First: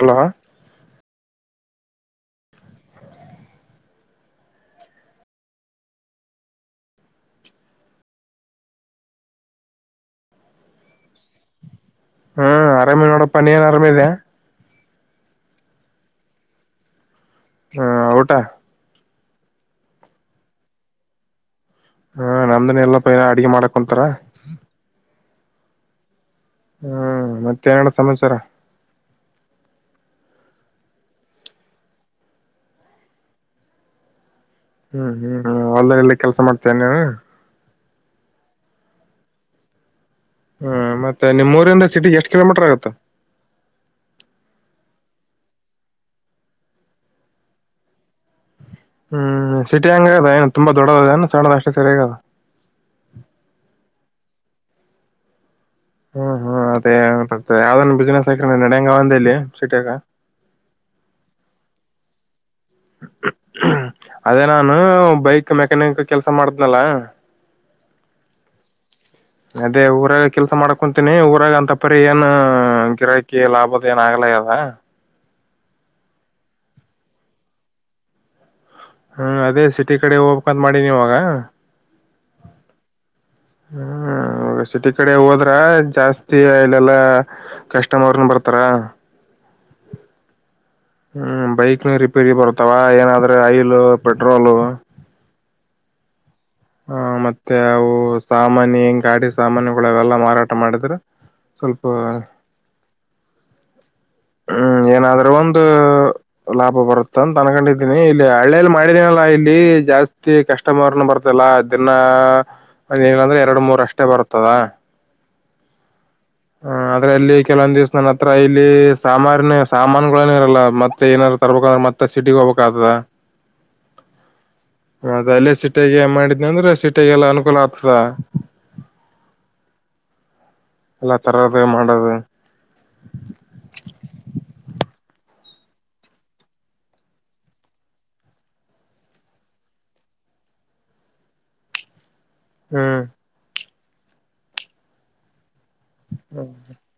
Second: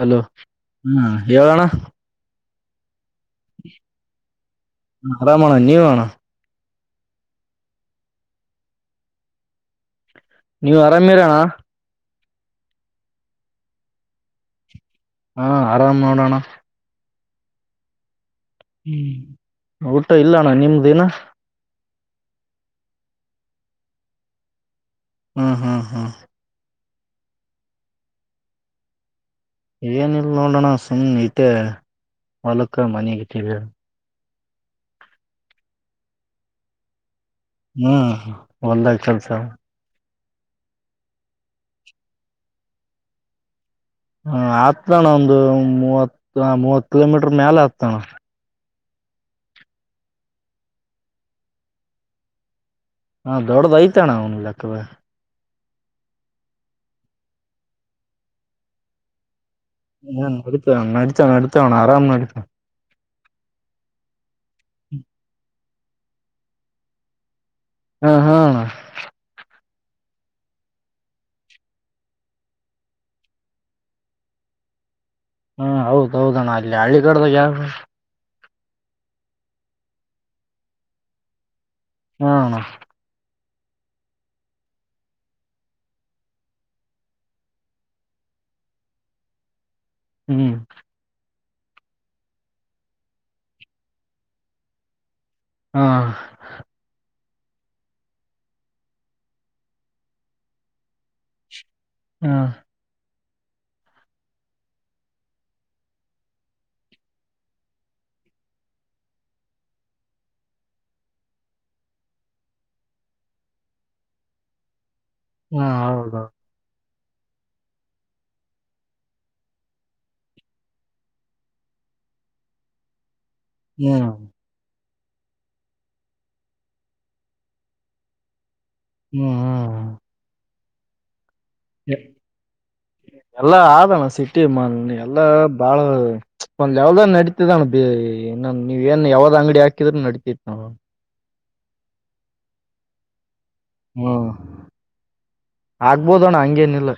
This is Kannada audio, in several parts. ಹಲೋ ಹಾ ಹೇಳಣ್ಣ ಆರಾಮಣ್ಣ ನೀವು ಅಣ್ಣ ನೀವು ಅರಾಮಿರಣ್ಣ ಹ್ಮ್ ಆರಾಮೇ ನೋಡಪ್ಪ ನೀ ಏನ್ ಆರಾಮೀದಿಯಾ ಹಾ ಆರಾಮ್ ನೋಡೋಣ ಹಾ ಊಟ ಹ್ಮ್ ಊಟ ಇಲ್ಲಣ್ಣ ನಿಮ್ದೇನ ಹಾ ನಮ್ದನ್ ಇಲ್ಲಪ್ಪ ಅಡ್ಗೆ ಮಾಡಕೊಂತರ ಹ್ಮ್ ಹ್ಮ್ ಹ್ಮ್ ಹ್ಮ್ ಮತ್ತೆ ಏನಣ್ಣ ಸಮಾಚಾರ ಏನಿಲ್ಲ ನೋಡೋಣ ಸುಮ್ನೆ ಇದ್ದೆ ಹೊಲಕ್ಕ ಮನೆಗಿದ್ವಿ ಹ್ಮ್ ಹ್ಮ್ ಹ್ಮ್ ಅಲ್ಲ ಎಲ್ಲಿ ಕೆಲ್ಸ ಮಾಡ್ತೇ ನೀವ ಹ್ಮ್ ಹೊಲದಾಗ ಕೆಲಸ ಹ್ಮ್ ಮತ್ತೆ ನಿಮ್ಮ್ ಊರಿಂದ ಸಿಟಿ ಎಷ್ಟ್ ಕಿಲೋಮೀಟರ್ ಆಗುತ್ತ ಹ ಆತಣ ಒಂದು ಮೂವತ್ ಮೂವತ್ ಕಿಲೋಮೀಟರ್ ಮ್ಯಾಲ ಆತಣ್ಣ ಹ್ಮ್ ಸಿಟಿ ಹಂಗ ಅದ ಏನು ತುಂಬಾ ದೊಡ್ಡದ ಸದ ಅಷ್ಟೇ ಸರಿಯಾಗಿ ಹಾ ದೊಡ್ಡದ ಐತಣ್ಣ ಒಂದು ಲೆಕ್ಕದಲ್ಲಿ ಹ್ಮ್ ಹ್ಮ್ ಅದೇ ಯಾವ್ದ ಬಿಸ್ನೆಸ್ ಹಾಕಿರ ನೆಡಿಯಗದ ಇಲ್ಲಿ ಸಿಟಿಯಾಗ ಹನೆಡಿತಾವ್ ನೆಡಿತಾವ್ ನೆಡಿತಾವನ್ನ ಆರಾಮ ನೆಡಿತಾವಾ ಅದೇ ನಾನು ಬೈಕ್ ಮೆಕ್ಯಾನಿಕ್ ಕೆಲ್ಸ ಮಾಡ್ತೀನಲ್ಲ ಹ್ಮ ಹ್ಮ ಅದೇ ಊರಾಗ ಕೆಲ್ಸ ಮಾಡ್ಕೊಂತೀನಿ ಊರಾಗ ಅಂತ ಪರಿ ಏನ್ ಗಿರಹಕಿ ಲಾಭದ ಏನ ಆಗಲಾ ಅದ ಹಾ ಹ್ಮ ಹೌದ ಹೌದಣ್ಣ ಅಲ್ಲಿ ಹಳ್ಳಿ ಕಡ್ದಾಗ ಯಾವ ಹ್ಮ್ ಅದೇ ಸಿಟಿ ಕಡೆ ಹೋಗಬಕಂತ ಮಾಡಿ ನೀವಾಗ ಹ್ಮ ಹ್ಮ ಹ ಸಿಟಿ ಕಡೆ ಹೋದ್ರ ಜಾಸ್ತಿ ಇಲ್ಲಲ್ಲಾ ಕಸ್ಟಮರ್ನು ಬರ್ತಾರ ಹ್ಮ್ ಹ್ಮ್ ಬೈಕ್ನ ರಿಪೇರಿ ಬರುತ್ತಾವ ಏನಾದ್ರೆ ಆಯಿಲು ಪೆಟ್ರೋಲು ಹಾ ಹ ಮತ್ತೆ ಅವು ಸಾಮಾಾನಿ ಹೆಂಗ ಗಾಡಿ ಸಾಮಾನ್ಿಗಳವೆೆಲ್ಲಾ ಮಾರಾಟ ಮಾಡಿದ್ರೆ ಸ್ವಲ್ಪ ಹಾ ಹ್ಮ್ ಏನಾದ್ರೂ ಒಂದು ಲಾಭ ಬರುತ್ತ ಅಂತ ಅನ್ಕೊಂಡಿದ್ದೀನಿ ಇಲ್ಲಿ ಹಳ್ಳೇಲ್ಲಿ ಮಾಡಿದೀನಲ್ಲಾ ಇಲ್ಲಿ ಜಾಸ್ತಿ ಕಸ್ಟಮರ್ ಬರ್ತ ಲ್ಲ ದಿನ ಏನಂದ್ರೆ ಎರಡು ಮೂರ ಅಷ್ಟೇ ಬರುತ್ತದ ಹ್ಮ ಹೌದೌದು ಹ ಆದ್ರೆ ಅಲ್ಲಿ ಕೆಲವೊ್ ದಿವ್ಸ ನನ್ನ ಹತ್ರ ಇಲ್ಲಿ ಸಾಮಾನ್ ಸಾಮಾನುಗಳನು ಇರಲ್ಲ ಮತ್ತೆ ಏನಾದಾರರು ತರಬೇಕ ಮತ್ತೆ ಸಿಟಿಗ್ ಹೋಗ್ಬೇಕಕ್ ಆದ ಹ್ಮ ಮತ್ತ ಅಲ್ಲೇ ಸಿೀಟೆಗೆ ಮಾಡಿದ್ನಿ ಅಂದ್ರೆ ಸಿೀಟೆಗೆಲ್ಲ ಅನುಕೂಲ ಆಗ್ತದ ಹ್ಮ ಹಾ ಅಲ್ಲ ಎಲ್ಲಾ ಆದಣ ಸಿಟ್ಟಿ ಮಾಲ್ ಎಲ್ಲಾ ಬಾಳ ಒಂದ ಯಾವ್ದ ನಡತಿದಣ ಬ ಇನ್ನೊ ನೀವ ಏನ್ ಯಾವ್ದ್ ಅಂಗಡಿ ಹಾಕಿದ್ರ ನಡತಿತ್ ನಾವವು ಹ್ಮ್ ಹ್ಮ ಆಗ್ಬೋದಣ್ಣ ಹಂಗೇನಿಲ್ಲ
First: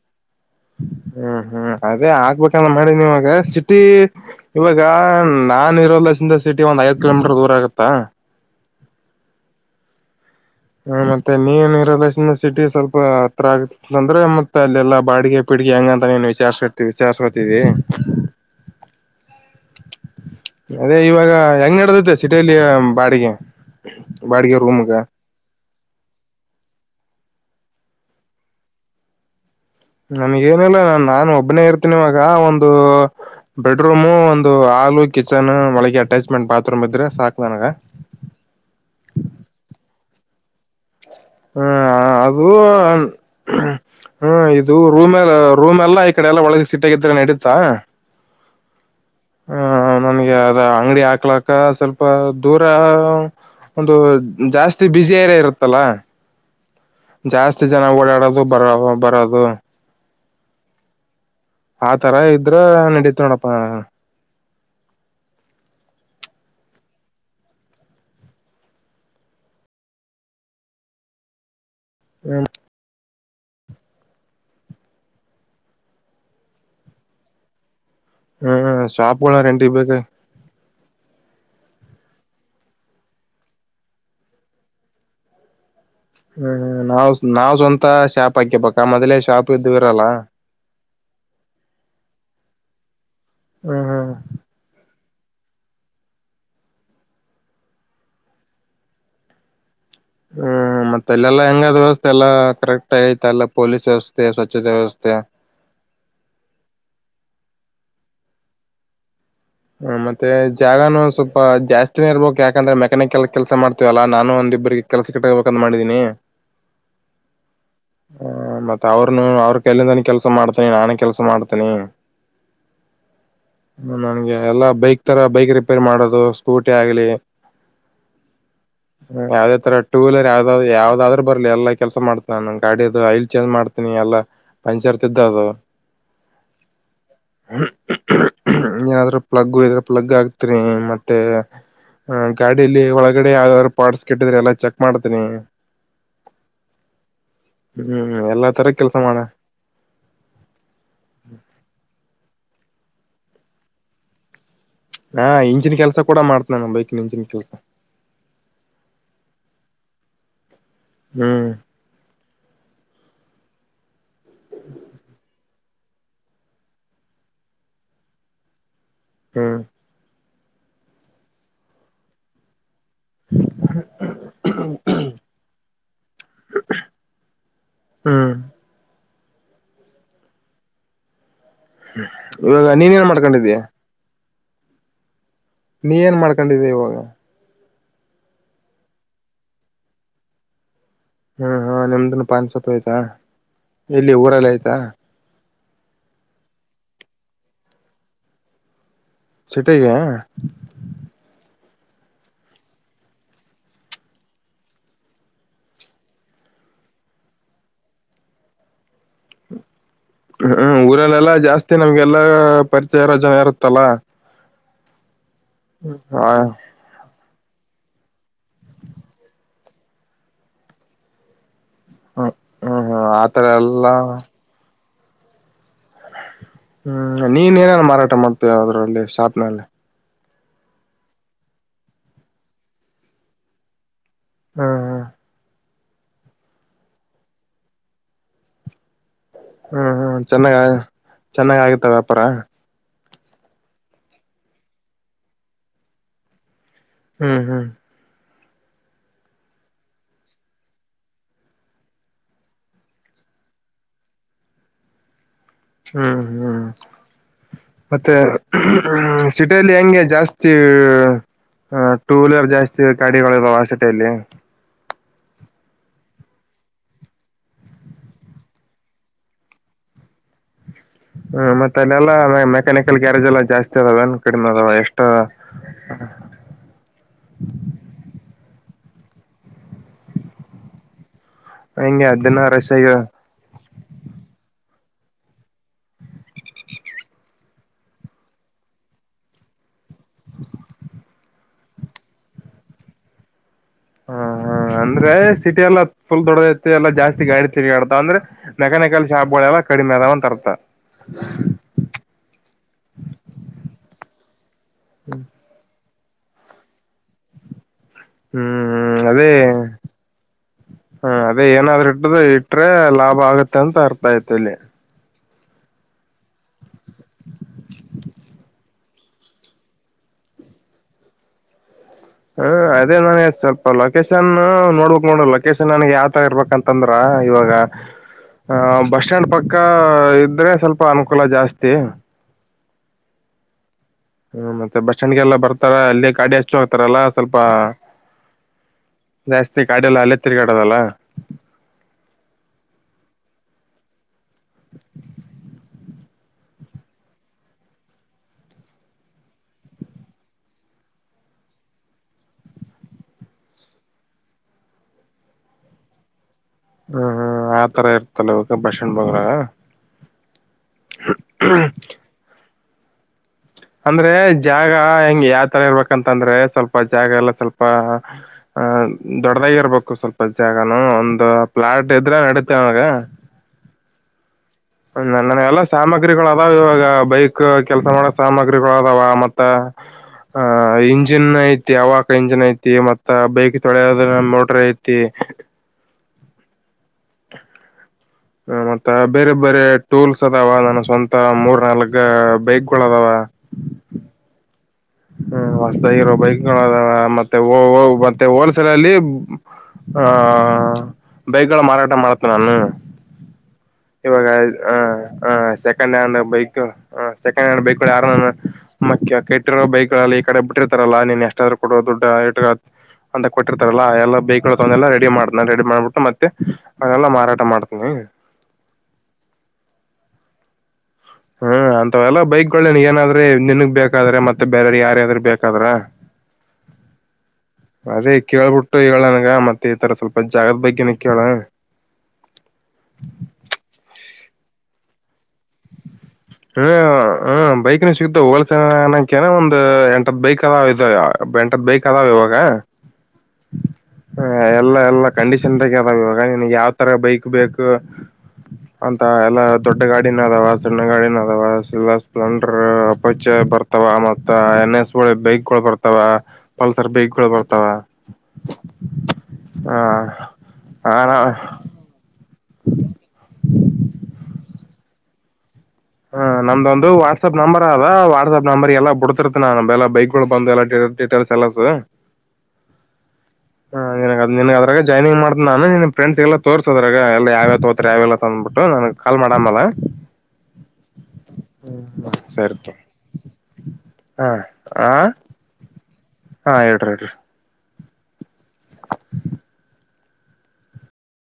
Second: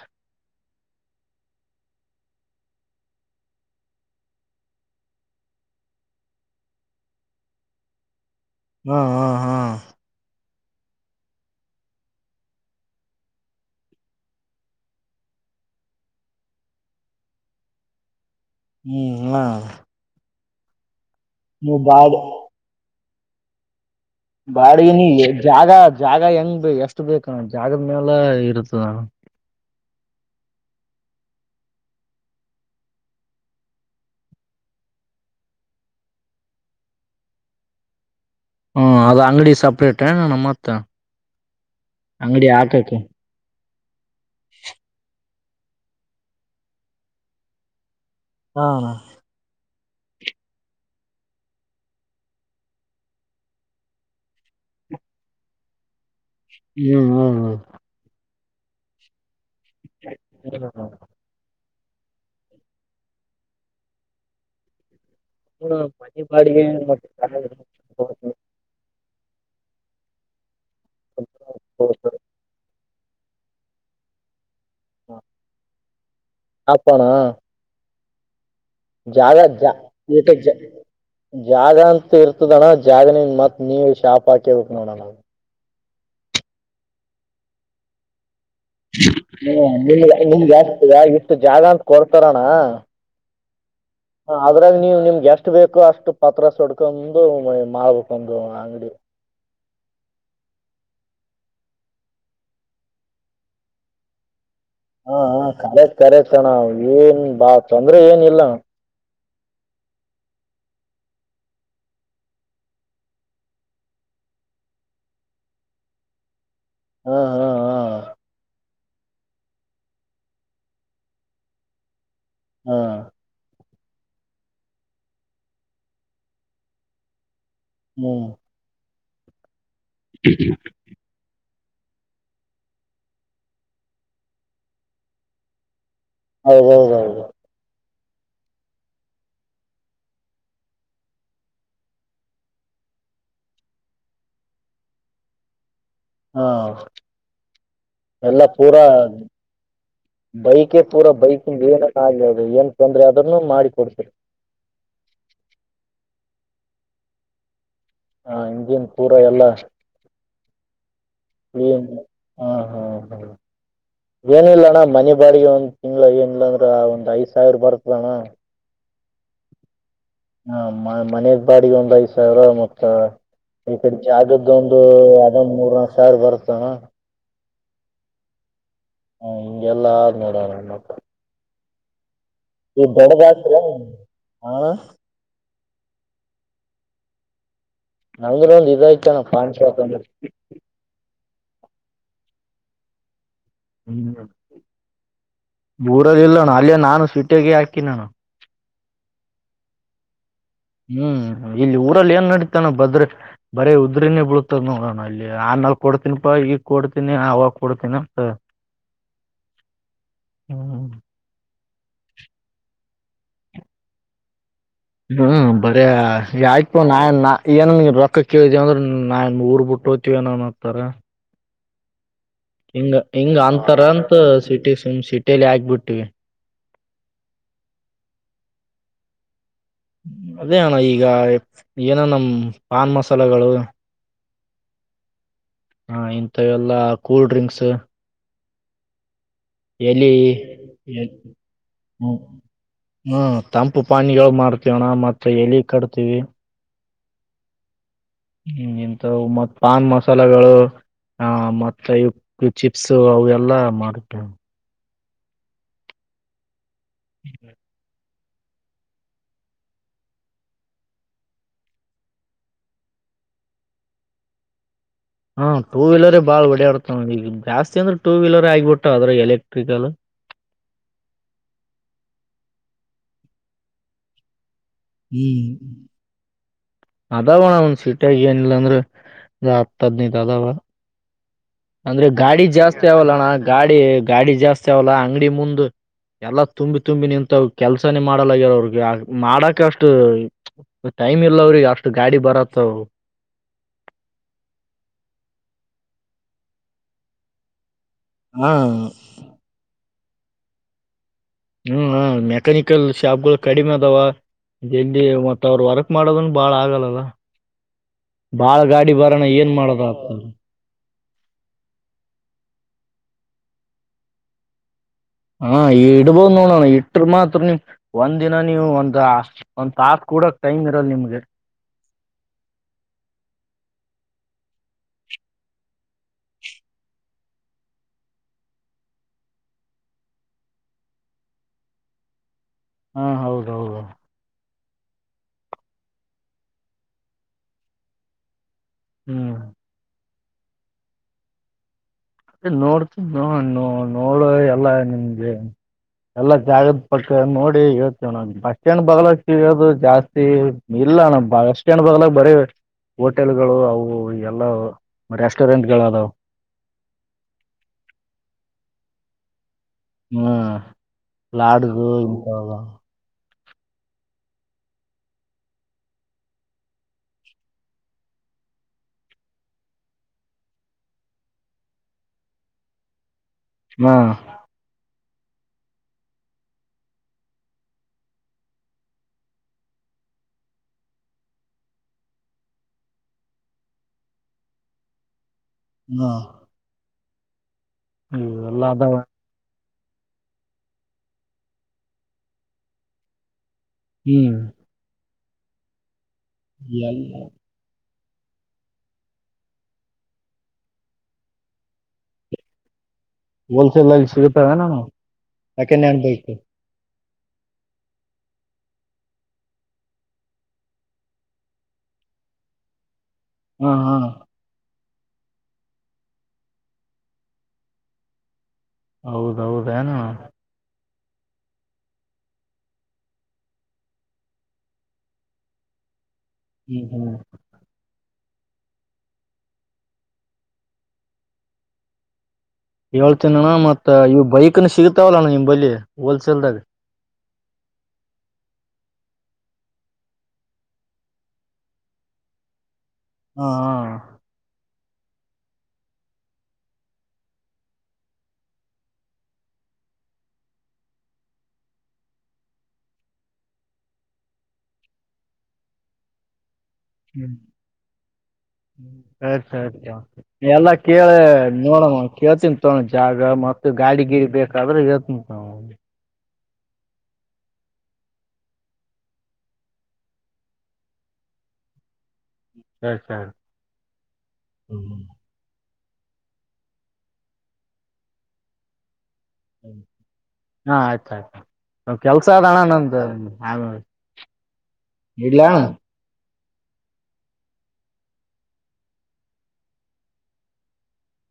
[inaudible] ಹ್ಮ್ ಹ್ಮ್ ಅದೇ ಆಕ್ಬೇಕಲ್ಲ ಮಾಡಿನಿ ಇವಾಗ ಸಿಟಿ ಇವಾಗ ನಾಾನನ್ ಇರಲ್ಲ ಸಿಟ ಒಂದ್ ಐದ ಕಿಲೋಮೀಟರ್ ದೂರ ಆಗುತ್ತಾ ಹ್ಮ್ ಹ್ಮ್ ಹ್ಮ್ ಹ್ಮ ಮತ್ತೆ ನೀ ನೀ ಇರಲ್ಲ ಸಿಟಿ ಸ್ವಲ್ಪ ಹತ್ರ ಆಗತ್ ಅಂದ್ರೆ ಮತ್ತೆ ಅಲ್ಲೆಲ್ಲಾ ಬಾಡಿಗೆ ಹಡ್ ಹೆಂಗಂತ ನೀನು ವಿಚಾರ್ಸ್ಕತಿ ವಿಚಾರ್ಸ್ಕೊತಿದವಿ ಹ್ಮ್ ಹ್ಮ ಅದೇ ಇವಾಗ ಹೆಂಗ್ ನಡದತೆೆ ಸಿಟಿಯಲ್ಲಿ ಬಾಡಿಗೆ ಬಾಡಿಗೆ ಬಾಳ ರೂಮ್ಗ ನೀ ಜಾಗ ಅದು ಜಾಗ ಹೆಂಗ್ ಎಷ್ಟು ಬೇಕ ನ ಜಾಗದ ಮೇಲೆ ಇರುತ್ತ ನನ್ಗೇನಿಲ್ಲ ನಾ ನಾನು ಒಬ್ಬನೇ ಇರ್ತನಿವಾಗ ಒಂದು ಬೆಡ್ರೂಮು ಒಂದು ಹಾಲು ಕಿಚನ್ ಮಳಗೆ ಅಟ್ಯಾಚ್ಮೆಂಟ್ ಬಾತ್ರೂಮ್ ಇದ್ರೆ ಸಾಕ್ ನನಗ ಹ್ಮ ಅದ ಅಂಗಡಿ ಸಪ್ರೇಟ್ ಏಣ ಮತ್ತ ಹ್ಮ ಹಾಗೂ ಹ್ಮ ಇದು ರೂಮ್ ಎಲ್ಲ ರೂಮ್ ಎಲ್ಲಾ ಈ ಕಡೆ ಎಲ್ಲಾ ಒಳಗೆ ಸಿೀಟ್ ಆಾಗಿದ್ರ ನಡುತ್ತಾ ಹಾ ಹ ನನ್ಗೆ ಅದ ಅಂಗಡಿ ಹಾಕ್ಲಾಕ್ಕ ಸ್ವಲ್ಪ ದೂರ. ಒಂದು ಜಾಸ್ತಿ ಬುಿಸರ ಇರುತ್ತಲ್ಲ. ಹ್ಮ್ ಹ್ಮ್ ಹ್ಮ್ ಜಾಸ್ತಿ ಜನ ಓಡಾಡೋದು ಬರ ಬರದು ಹ್ಮ ಹ ಆತರ ಇದ್ರ ನಡತ್ ನೋಡಪ್ಪಾ ಮನೆ ಬಾಡಿಗೆ ಹೆಲ್ಪ್ ಹೆಲ್ಪ್ ಹ [unintelligible] ಹಾಕಣ್ಣ ಶಾಪ್ಗಳ ಜಾಗಜಾ ರೆಂಟಿಗೆ ಬೇಕ ಯುಟುಜೂ ಜಾಗ ಅಂತ ಇರ್ತದಣ ಜಾಗನಿಂದ ಮತ್ತ್ ನೀವು ಶಾಪ್ ಹಾಕೇಬೇಕು ನೋಡಣ್ಣ ನಾವು. ಹ್ಮ್ ನಾವು ನಾವ್ ಸ್ವಂತ ಶಾಪ ಹು ನಿ ನಿಮಲು ಜಾಸ್ತಿ ಇಷ್ಟು ಜಾಗ ಅಂತ ಕೊಡ್ತಾರಣ ಹ್ಮ್ ಹ್ಮ್ ಹ ಅದ್ರಲ್ ನೀವಿಲ್ ಎಷ್ಟು ಬೇಕು ಅಷ್ಟು ಪತ್ರ ಸುಡ್ಕೊಂಡು ಮಾಡ್ಬೇಕಂದು ಅಂಗಡಿ. ಹ್ಮ್ ಮತ್ತೆ ಎಲ್ಲಾ ಹೆಂಗಾದ್ ವ್ಯವಸ್ಥೆ ಎಲ್ಲಾ ಕರೆಕ್ಟ್ ಆಯತಲ್ಲ ಪೊಲೀಸ್ ವ್ಯವಸ್ಥೆ ಸ್ವಚ್ಛ ಹಾ ಹಾ ಕರೆಕ್ಟ್ ಕರೆಕ್ಟ್ ಅಣ್ಣ ಏನ್ ಬಾ ತೊಂದ್ರೆ ಏನು ಇಲ್ಲಣ್ಣ. ಹ್ಮ ಮತ್ತೆ ಜಾಗನು ಸ್ವಲ್ಪ ಜಾಸ್ತಿನೇ ಇರಬೇಕು ಯಾಕಂದ್ರೆ ಮೆಕ್ಯಾನಿಕಲ್ ಕೆಲ್ಸ ಮಾಡ್ತೀವಲ್ಲಾ ನಾನು ಒಂದ ಇಬ್ಬರಿಗೆ ಕೆಲಸ ಇಟ್ಕೋಬೇಕಂತ ಮಾಡಿದೀನಿ ಹಾ ಹಾ ಹಾ ಹ ಮತ್ತ್ ಅವ್ರನು ಅವ್ರ ಕೇಳಿದನ್ ಕೆಲ್ಸ ಮಾಡ್ತೇನೆ ನಾನು ಕೆಲ್ಸ ಮಾಡ್ತೇನೆ. ಹಾ ನಂಗೆ ಎಲ್ಲಾ ಬೈಕ್ ತರ ಬೈಕ್ ರಿಪೇರ್ ಮಾಡೋದು ಸ್ಕೂಟಿ ಆಗ್ಲಿ. ಮೂ ಯಾವ್ದೇ ತರ ಟೂ ವೀಲರ್ ಯಾವ್ದ್ ಯಾವ್ದಾದ್ರು ಬರ್ಲಿ ಎಲ್ಲಾ ಕೆಲಸ ಮಾಡ್ತೇನ್ ನನ್ನ ಗಾಡಿದು ಐಲ್ ಚೇಂಜ್ ಮಾಡ್ತೀನಿ ಎಲ್ಲಾ ಪಂಚರ್ ತಿದ್ದದು. ಅಯ್ಯಯ್ಯೋ ನೀವಾದ್ರೂ ಪ್ಲಗ್ ಇದ್ರ ಪ್ಲಗ್ ಹಾಕಿಸ್ಥಿರ ಮತ್ತೆ, ಹ ಗಾಡಿಯಲ್ಲಿ ಒಳಗಡೆ ಯಾವ್ದಾದ್ರು ಪಾರ್ಟ್ಸ್ ಕೆಟ್ಟಿದ್ರೆ ಎಲ್ಲಾ ಚೆಕ್ ಮಾಡ್ತೇನಿ. ಹಾ ಹ್ಮ್ ಎಲ್ಲ ಎಲ್ಲಾ ತರ ಪೂರಾ ಕೆಲ್ಸ ಮಾಡ ಬೈಕೇ ಪೂರಾ ಬೈಕಿಂಗ್ ಏನಕ್ಕ ಕಾಣಲ್ಲ ಡೀಸೆಲ್ ತೊಂದ್ರೆ ಅದನ್ನು ಮಾಡಿ ಕೊಡು ಹಾ ಇಂಜಿನ್ ಕೆಲಸ ಕೂಡಾ ಮಾಡ್ತನಿ ಅಣ್ಣ ಬೈಕ್ ನ ಇಂಜಿನ್ ಕೆಲ್ಸ. ಹಾ ಇಂಜಿನ್ ಪೂರಾ ಎಲ್ಲ. ಹ್ಮ್ [inaudible] ಏನಿಲ್ಲ ಅಣ್ಣ ಮನೆ ಬಾಡಿಗೆ ಒಂದ್ ತಿಂಗ್ಳ ಏನಿಲ್ಲಾ ಅಂದ್ರ ಒಂದ್ ಐದು ಸಾವಿರ ಬರ್ತದಣ್ಣ. ಹ್ಮ ಹ ಮನೆದು ಬಾಡಿಗೆ ಒಂದ್ ಐದು ಸಾವಿರ ಮ ಈ ಕಡೆ ಜಾಗದ್ದುಚಂಡೆ ಅದನ್ನ ಮೂರ್ ನಾಲ್ಕು ಸಾವಿರ ಬರುತ್ತಣ್ಣ. ಹ್ಮ್ ಹ ಹಿಂಗೆಲ್ಲಾದ್ದೂ ನೋಡೋರಿಲ್ಲಪ್ಪ. ಇವಾಗ ನೀನ್ ಏನ್ ಮಾಡ್ಕೊಂಡಿದ್ದೀಯಾ. ಹ ನೀನ್ ಏನು ಮಾಡ್ಕೊಂಡಿದ್ದೀಯಾ ಇವಾಗ. ಅವರ ರಿಸಲ್ಟ್ ಚಾನಲ್ ಸಾಂಗ್ ಚಾಟಲ್ಲಿ. ಹ್ಮ್ ಹಾ ನಮ್ದುಲಿ ಪಾನ್ ಸತ್ತೋಯ್ತಾ ಎಲ್ಲಿ ಹ್ಮ್ ಊರಲ್ ಐಯ್ತಾ. ಊರಲ್ಲಿ ಇಲ್ಲಣ್ಣ ಅಲ್ಲೆ ನಾನು ಸ್ಟುಟಗೆ ಹಾಕಿಲ್ಲಣ. ಸ್ವೀಟೆಗಾ ಹ್ಮ್ ಇಲ್ಲಿ ಊರಲ್ಲಿ ಏನ್ ನಡೀತಾನ ಬದ್ರೆ ಬರೇ ಉದ್ರಿನೇ ಬೀಳತದ ನೋಡೋಣ ಅಲ್ಲಿ. ನಾವು ಕೊಡ್ತೀನಿ ಪಾ ಈಗ ಕೊಡ್ತೀನಿ ಆವಾಗ ಕೊಡ್ತೀನಿ ಅಂತ ಹ್ಮ ಹ ಹಾ ಹ್ಮ್ ಊರಲ್ಲೆಲ್ಲಾ ಜಾಸ್ತಿ ನಮ್ಗೆಲ್ಲಾ ಪರಿಚಯ ಜನ ಇರುತ್ತಲ್ಲ. ಇಗ ಬರೇ ಹ ಹ್ಮ್ ಐಫೋನ್ ನಾ ನಾ ಏನ ನೀ ರೊಕ್ಕ ಕೇಳಿದೀವ ಅಂದ್ರೆ ನಾನ್ ಊರ್ ಬಿಟ್ಟು ಹೋತಿವ ಅಣ್ಣ ಅಂತಾರೆ. ಹಾ. ಹಿಂಗ ಹಿಂಗ್ ಅಂತರ ಅಂತ ಸಿಟಿ ಸುಮ್ ಸಿಟ್ಟಿಲೆ ಆಗಬಿಟ್ಟಿವಿ. ಹ್ಮ್ ನೀನ ಏನೇನ್ ಮಾರಾಟ ಮಾಡ್ತೀಯ ಅದ್ರಲ್ಲಿ ಶಾಪ್ನಲ್ಲಿ. ಅದೇ ಅಣ್ಣ ಈಗ ಏನನ ಮ್ ಪಾನ್ ಮಸಾಲಗಳು. ಹ್ಮ್ ಹ್ಮ್ ಹಾ ಇಂಥವೆಲ್ಲಾ ಕೂಲ್ ಡ್ರಿಂಕ್ಸ್. ಹ್ಮ್ ಹ್ಮ್ ಎಲಿ ಹ್ಮ್ ಚೆನ್ನಾಗ ಎಲ್ ಚೆನ್ನಾಗ್ ಆಗತ್ತ ಹ್ಮ. ವ್ಯಾಪಾರ ಹ್ಮ ತಂಪು ಪಾನಿಗೋಳು ಮಾಡ್ತಿವಣ್ಣ ಮತ್ತ ಎಲಿ ಕಟ್ತೀವಿ. ಹ್ಮ್ ಹ್ಮ್ ಹ್ಮ್ ಹಿಂತವ್ ಮತ್ ಪಾನ್ ಮಸಾಲಗಳು. ಹಾ ಮತ್ತ ಇವ್ ಚಿಪ್ಸಗಳು ಅವೆಲ್ಲಾ ಮಾಡ್ತೇವ. ಹ್ಮ್ ಹ್ಮ್ ಹ್ಮ ತ್ತೆ ಸಿಟಿಯಲಿ ಹೆಂಗೆ ಜಾಸ್ತಿ ಹ ಟೂ ವೀಲರ್ ಜಾಸ್ತಿ ಗಾಡಿಗೊಳ ಇದಾವ ಸಿಟಿಯಲ್ಲಿ. ಹಾ ಟೂ ವೀಲರೇ ಬಾಳ್ ಒಡ್ಯಾಡತಾವ್ ಇಲ್ಲಿ ಜಾಸ್ತಿ ಅಂದುರ್ ಟೂ ವೀಲರೇ ಆಗಿಬಿಟ್ಟವ ಅದರೆ ಎಲೆಕ್ಟ್ರಿಕಲ್. ಹ್ಮ ಮತ್ತ ಅಲ್ಲೆಲ್ಲಾ ಮೆಕ್ಯಾನಿಕಲ್ ಗ್ಯಾರೇಜ್ ಎಲ್ಲಾ ಜಾಸ್ತಿ ಅದವೇನ್ ಕಡಿಮೆ ಅದಾವ ಎಷ್ಟ ಈ ಅದಾವಣ ಒಂದ ಸಿಟ್ಯಾಗ್ ಏನಿಲ್ಲ ಅಂದ್ರ. ಅ ಹತ್ತ ಹದನೈದ್ ಅದಾವ. ಅಂದ್ರೆ ಹೆಂಗೆ ಗಾಡಿ ದಿನ ರಶ್ ಜಾಸ್ತಿ ಆಗಿ ಅವಲಣ್ಣ ಗಾಡಿ ಗಾಡಿ ಜಾಸ್ತಿ ಅವಲ್ಲ ಅಂಗಡಿ ಮುಂದು ಎಲ್ಲಾ ತುಂಬಿ ತುಂಬಿ ನಿಂತವ ಕೆಲ್ಸಾನೇ ಮಾಡಲಗ್ಯರ ಅವ್ರಿಗೆ ಆಗ್ ಮಾಡಕ ಅಷ್ಟ ಟೈಮ್ ಇಲ್ಲ ಅವ್ರಿಗ ಅಷ್ಟ ಗಾಡಿ ಬರಾತಾವ್. ಹಾ ಹ ಅಂದ್ರ ಸಿಟಿ ಎಲ್ಲ ಫುಲ್ ದೊಡ್ಡದೈತಿ ಎಲ್ಲಾ ಜಾಸ್ತಿ ಗಾಡಿ ತಿರಗ್ಯಾಡ್ ಅಂದ್ರ ಹಾ ಮೆಕ್ಯಾನಿಕಲ್ ಶಾಪ್ಗಳೆಲ್ಲ ಕಡಿಮೆ ಅದವಂತ್ ಅರ್ಥ. ಹ್ಮ್ ಹ ಮೆಕ್ಯಾನಿಕಲ್ ಶಾಪ್ಗೋಳ ಕಡಿಮೆ ಅದಾವ ಎಲ್ಲಿ ಮತ್ ಅವರ್ ವಾರ. ಮಾಡೋದನ್ ಬಾಳ ಆಗಲ್ ಅಲಾ ಬಾಳ್ ಗಾಡಿ ಹ್ಮ್ ಬರಣ ಏನ್ ಮಾಡೋದ ಆಗ್ತದ. ಹ್ಮ ಅದೇ ಏನಾದ್ರು ಹಿಡದ ಇಟ್ರ ಲಾಭ ಆಗತ್ತ ಅಂತ ಅರ್ಥ ಐತ್ ಇಲ್ಲಿ. ಹಾ ಇಡಬೋದ ನೋಡಣ ಇಟ್ಟ್ರೂನು ಮಾತ್ರ ನೀ ಒಂದಿನ ನೀವು ಒಂದ ಆ ಒಂದ್ ಪ ಕೂಡಾ ಟೈಮ್ ಇರಲ್ ನಿಮ್ಗ. [inaudible] ಹ ಅದೇ ನಾನೇ ಸ್ವಲ್ಪ ಲೊಕೇಶನು ನೋಡ್ಬಕ್ ನೋಡ ಅಲ್ಲಿ ಲೊಕೇಶನ್ ನನಗ್ ಯಾವ ತರ ಇರ್ಬೇಕಂತಂದ್ರ. ಅ ಇವಾಗ. ಆ ಬಸ್ಟಾಂಡ್ ಪಕ್ಕ ಇದ್ರೆ ಸ್ವಲ್ಪ ಅನುಕೂಲ ಜಾಸ್ತಿ. ಹಾ ಹೌದೌದ. ಹ್ಮ ಮತ್ತ ಬಸ್ ಸ್ಟಾಂಡ್ಗೆಲ್ಲ ಬರ್ತಾರ ಅಲ್ಲೆ ಗಾಡಿ ಹಚ್ಚ ಹೊತಾರ ಅಲ್ಲ ಸ್ವಲ್ಪ. ಹ್ಮ್ ಜಾಸ್ತಿ ಗಾಡಿಯಲ್ಲ ಅಲ್ಲೆ ತೀರ್ಗ್ಯಡದಲ್ಲ. ಏ ನೋಡ್ ನೋ ನೋ ನೋಡೋದೇ ಎಲ್ಲ ನಿಮಗೆ. ಎಲ್ಲ ಜಾಗದ ಪಕ್ಕ ನೋಡಿ ಹೇಳ್ತೇನ ನಾ ಬಸ್ ಸ್ಟ್ಯಾಂಡ್ ಬಾಗಲಾಗ್ ಸಿಗದು ಜಾಸ್ತಿ ಈ ಇಲ್ಲಣ್ಣ ಬಸ್ಟ್ಯಾಂಡ್ ಬಾಗಲಾಗ್ ಬರೆ. ಹೋಟೆಲ್ಗಳು ಅವು ಎಲ್ಲ ವ ರೆಸ್ಟೋರೆಂಟ್ಗಳ ಅದಾವ. ಹ್ಮ್ ಹ್ಮ್ ಆತರ ಇರ್ತಲ್ಲ [unintelligible] ಬಸ್ಟ್ಯಾಂಡ್ ಬಾಗಲಾಗ್. ಹ್ಮ್ ಲಾಡ್ಜು ಇಂತವ್ ಅದವ. ಅಂದ್ರೆ ಜಾಗ ಹೆಂಗ ಯಾತರ ಇರ್ಬೇಕಂತಂದ್ರೆ ಸ್ವಲ್ಪ ಜಾಗ ಎಲ್ಲ ಸ್ವಲ್ಪ್ ಆ ದೊಡ್ಡದಾಗೆ ಇರ್ಬೇಕು ಸ್ವಲ್ಪ ಜಾಗನು ಒಂದ ಪ್ಲಾಟ್ ಇದ್ರ ನಡೀತ ಅವಾಗ. ನಾ ಹ ನನ್ ನನ್ನೆಲ್ಲಾ ಸಾಮಗ್ರಿಗೋಳ ಅದಾವ ಇವಾಗ ಬೈಕ್ ಕೆಲ್ಸ ಮಾಡ ಸಾಮಾಗ್ರಿಗೋಳು ಅದಾವ ಮತ್ತ. ಆಹ ಇಂಜಿನ್ ಐತಿ ಅವಕ ಇಂಜಿನ್ ಐತಿ ಮತ್ತ ಬೈಕ್ ತೊಳೆಯದ ಮೋಟರ್ ಐತಿ. ಹಾ ಹ ಇವೆಲ್ಲ ಮತ್ತ ಅದಾವ ಬೇರೆ ಬೇರೆ. ಟೂಲ್ಸ್ ಅದಾವ ನನ್ನು ಸ್ವಂತ ಮೂರ್ ನಾಲ್ಕ್ ಬೈಕ್ಗೋಳು ಅದಾವ. ಹ್ಮ್ ಹ್ಮ್ ಹೊಸದಾಗಿರೋ ಬೈಕ್ಗಳ ಅದಾವ ಎಲ್ಲ ಮತ್ತೆ ಓ ಮತ್ತೆ ಹೋಲ್ಸೇಲ್ ಅಲ್ಲಿ ಆ ಬೈಕ್ಗಳ ಮಾರಾಟ ಮಾಡತೆ ನಾನು. ಹೋಲ್ಸೇಲ್ ಆಗಿ ಇವಾಗ ಹ ಸಿಗುತ್ತಾವೇನಣ್ಣ ಹ ಸೆಕೆಂಡ್ ಹ್ಯಾಂಡ್ ಬೈಕ್.. ಹ ಸೆಕೆಂಡ್ ಹ್ಯಾಂಡ್ ಬೈಕ್ ಆರ ಮ ಕೆಟ್ಟಿರೋ ಬೈಕ್. ಈ ಕಡೆ ಬಿಟ್ಟಿರ್ತಾರಲ್ಲಾ ನೀನ್ ಎಷ್ಟಾದ್ೂ ಕೊಡ ದುಡ್ಡ ಇಟ್ಕ. ಅಂತ ಹಾ ಕೊಟ್ಟಿತಾರಲ್ಲ ಹಾ ಎಲ್ಲ ಬೇಕೆಲ್ಲ ರೆಡಿ ಮಾಡ್ತನ ರೆಡಿ ಮಾಡ್ಬಿಟ್ಟು ಮತ್ತೆ ಅದೆಲ್ಲ ಮಾರಾಟ ಮಾಡ್ತನಿ. ಹೌದೌದ ಎನ. ಹ್ಮ್ ಅಂತವೆಲ್ಲ ಬೈಕ್ಗಳೇ ಏನಾದ್ರೆ ನಿನ್ಗ್ ಬೇಕಾದ್ರೆ ಮತ್ತೆ ಬೇರೆ್ರ ಯಾರ್ಯಾದ್ರರು ಬೇಕಾದ್ರ. ಹ್ಮ ಹ್ಮ್ ಅದೇ ಕೇಳ್ಬಿಟ್ಟು ಹೇಳನಗ ಮತ್ತೆ ಈ ತರ ಸ್ವಲ್ಪ ಜಾಗದ ಬಗ್ಗೆನ ಕೇಳ. ಹೇಳ್ತನಣ್ಣ ಮತ್ತ ಇವು ಬೈಕ್ನ ಸಿಗತಾವಲ್ಲ ಅಣ್ಣ ನಿಮಲ್ಲಿಿ ಹೋಲ್ಸೇಲ್ದಾಗ. ಹ್ಮ ಬೈಕ್ ಸಿಗತ ಹೋಲ್ಸ ಅಕನ ಒಂದ್ ಎಂಟತ್ ಬೈಕ್ ಅದಾವ ಇದಾವ ಎಂಟತ್ ಬೈಕ್ ಅದಾವ. ಇವಾಗ ಹಾ ಹ ಎಲ್ಲ ಎಲ್ಲಾ ಕಂಡೀಷನ್ಾಗ ಅದಾವ ಇವಾಗ ನೀ ಯಾವ್ ತರ ಬೈಕ್ ಬೇಕು. ಅಂತ ಎಲ್ಲಾ ದೊಡ್ಡ ಗಾಡಿನ ಅದಾವ ಸಣ್ಣ ಗಾಡಿನ ಅದಾವಲ್ಲ ಸ್ಪ್ಲೆಂಡರ್ ಅಪಚ. ಬರ್ತಾವ ಮತ್ತ ಎನ್ ಎಸ್ ಒಳಿ ಬೈಕ್ ಗಳು ಬರ್ತಾವ ಪಲ್ಸರ್ ಬೈಕ್ ಗಳು ಬರ್ತಾವ. ಸರಿಸ ಅರಿತಾ ಎಲ್ಲಾ ಕೇಳಿದೆ ಹ ನೋಡವ. ಹೇಳ್ತನ್ ತ ಜಾಗ ಮತ್ತತ ಗಾಡಿ ಗಿಡಿ ಬೇಕಾದ್ರೆ ಹೇಳ್ತನ್ ತ. ನಮ್ದೊಂದು ವಾಟ್ಸಆಪ್ ನಂಬರ್ ಅದ ವಾಟ್ಆಪ್ ನಂಬರ್ ಎಲ್ಲ ಬಿಡ್ತಿರ್ತ್ತ ನಮ್ಲ್ ಬೈಕ್ಗಳು ಬಂದು ಎಲ್ಲ. ಸರಿ ಸರಿ ಎಲಕುವೆ ನಿನ್ನದ್ರಗ ಹ್ಮ್ ಜಾಯಿನ್ ಮಾಡ್ತೀನಿ. ಫ್ರೆಂಡ್ಸ್ ಎಲ್ಲ ತೋರ್ಸೋದ್ರಾಗ ಎಲ್ಲ ಯಾವ್ಯಾವ ತೋತ್ರೆ ಯಾವ್ಯಲ್ಲ ತಂದ್ಬಿಟ್ಟು ನನ್ಗೆ ಕಾಲ್ ಮಾಡಮ್ಮಲ್ಲ. ಹ ಆಯ್ತ ಆಯ್ತು ಕೆಲ್ಸದಣನಂದ ಆ ಹ ಆ ಇಡ್ಲಾ. ಹಾ ಹೇಳ್ರಿ ಹೇಳ್ರಿ [inaudible]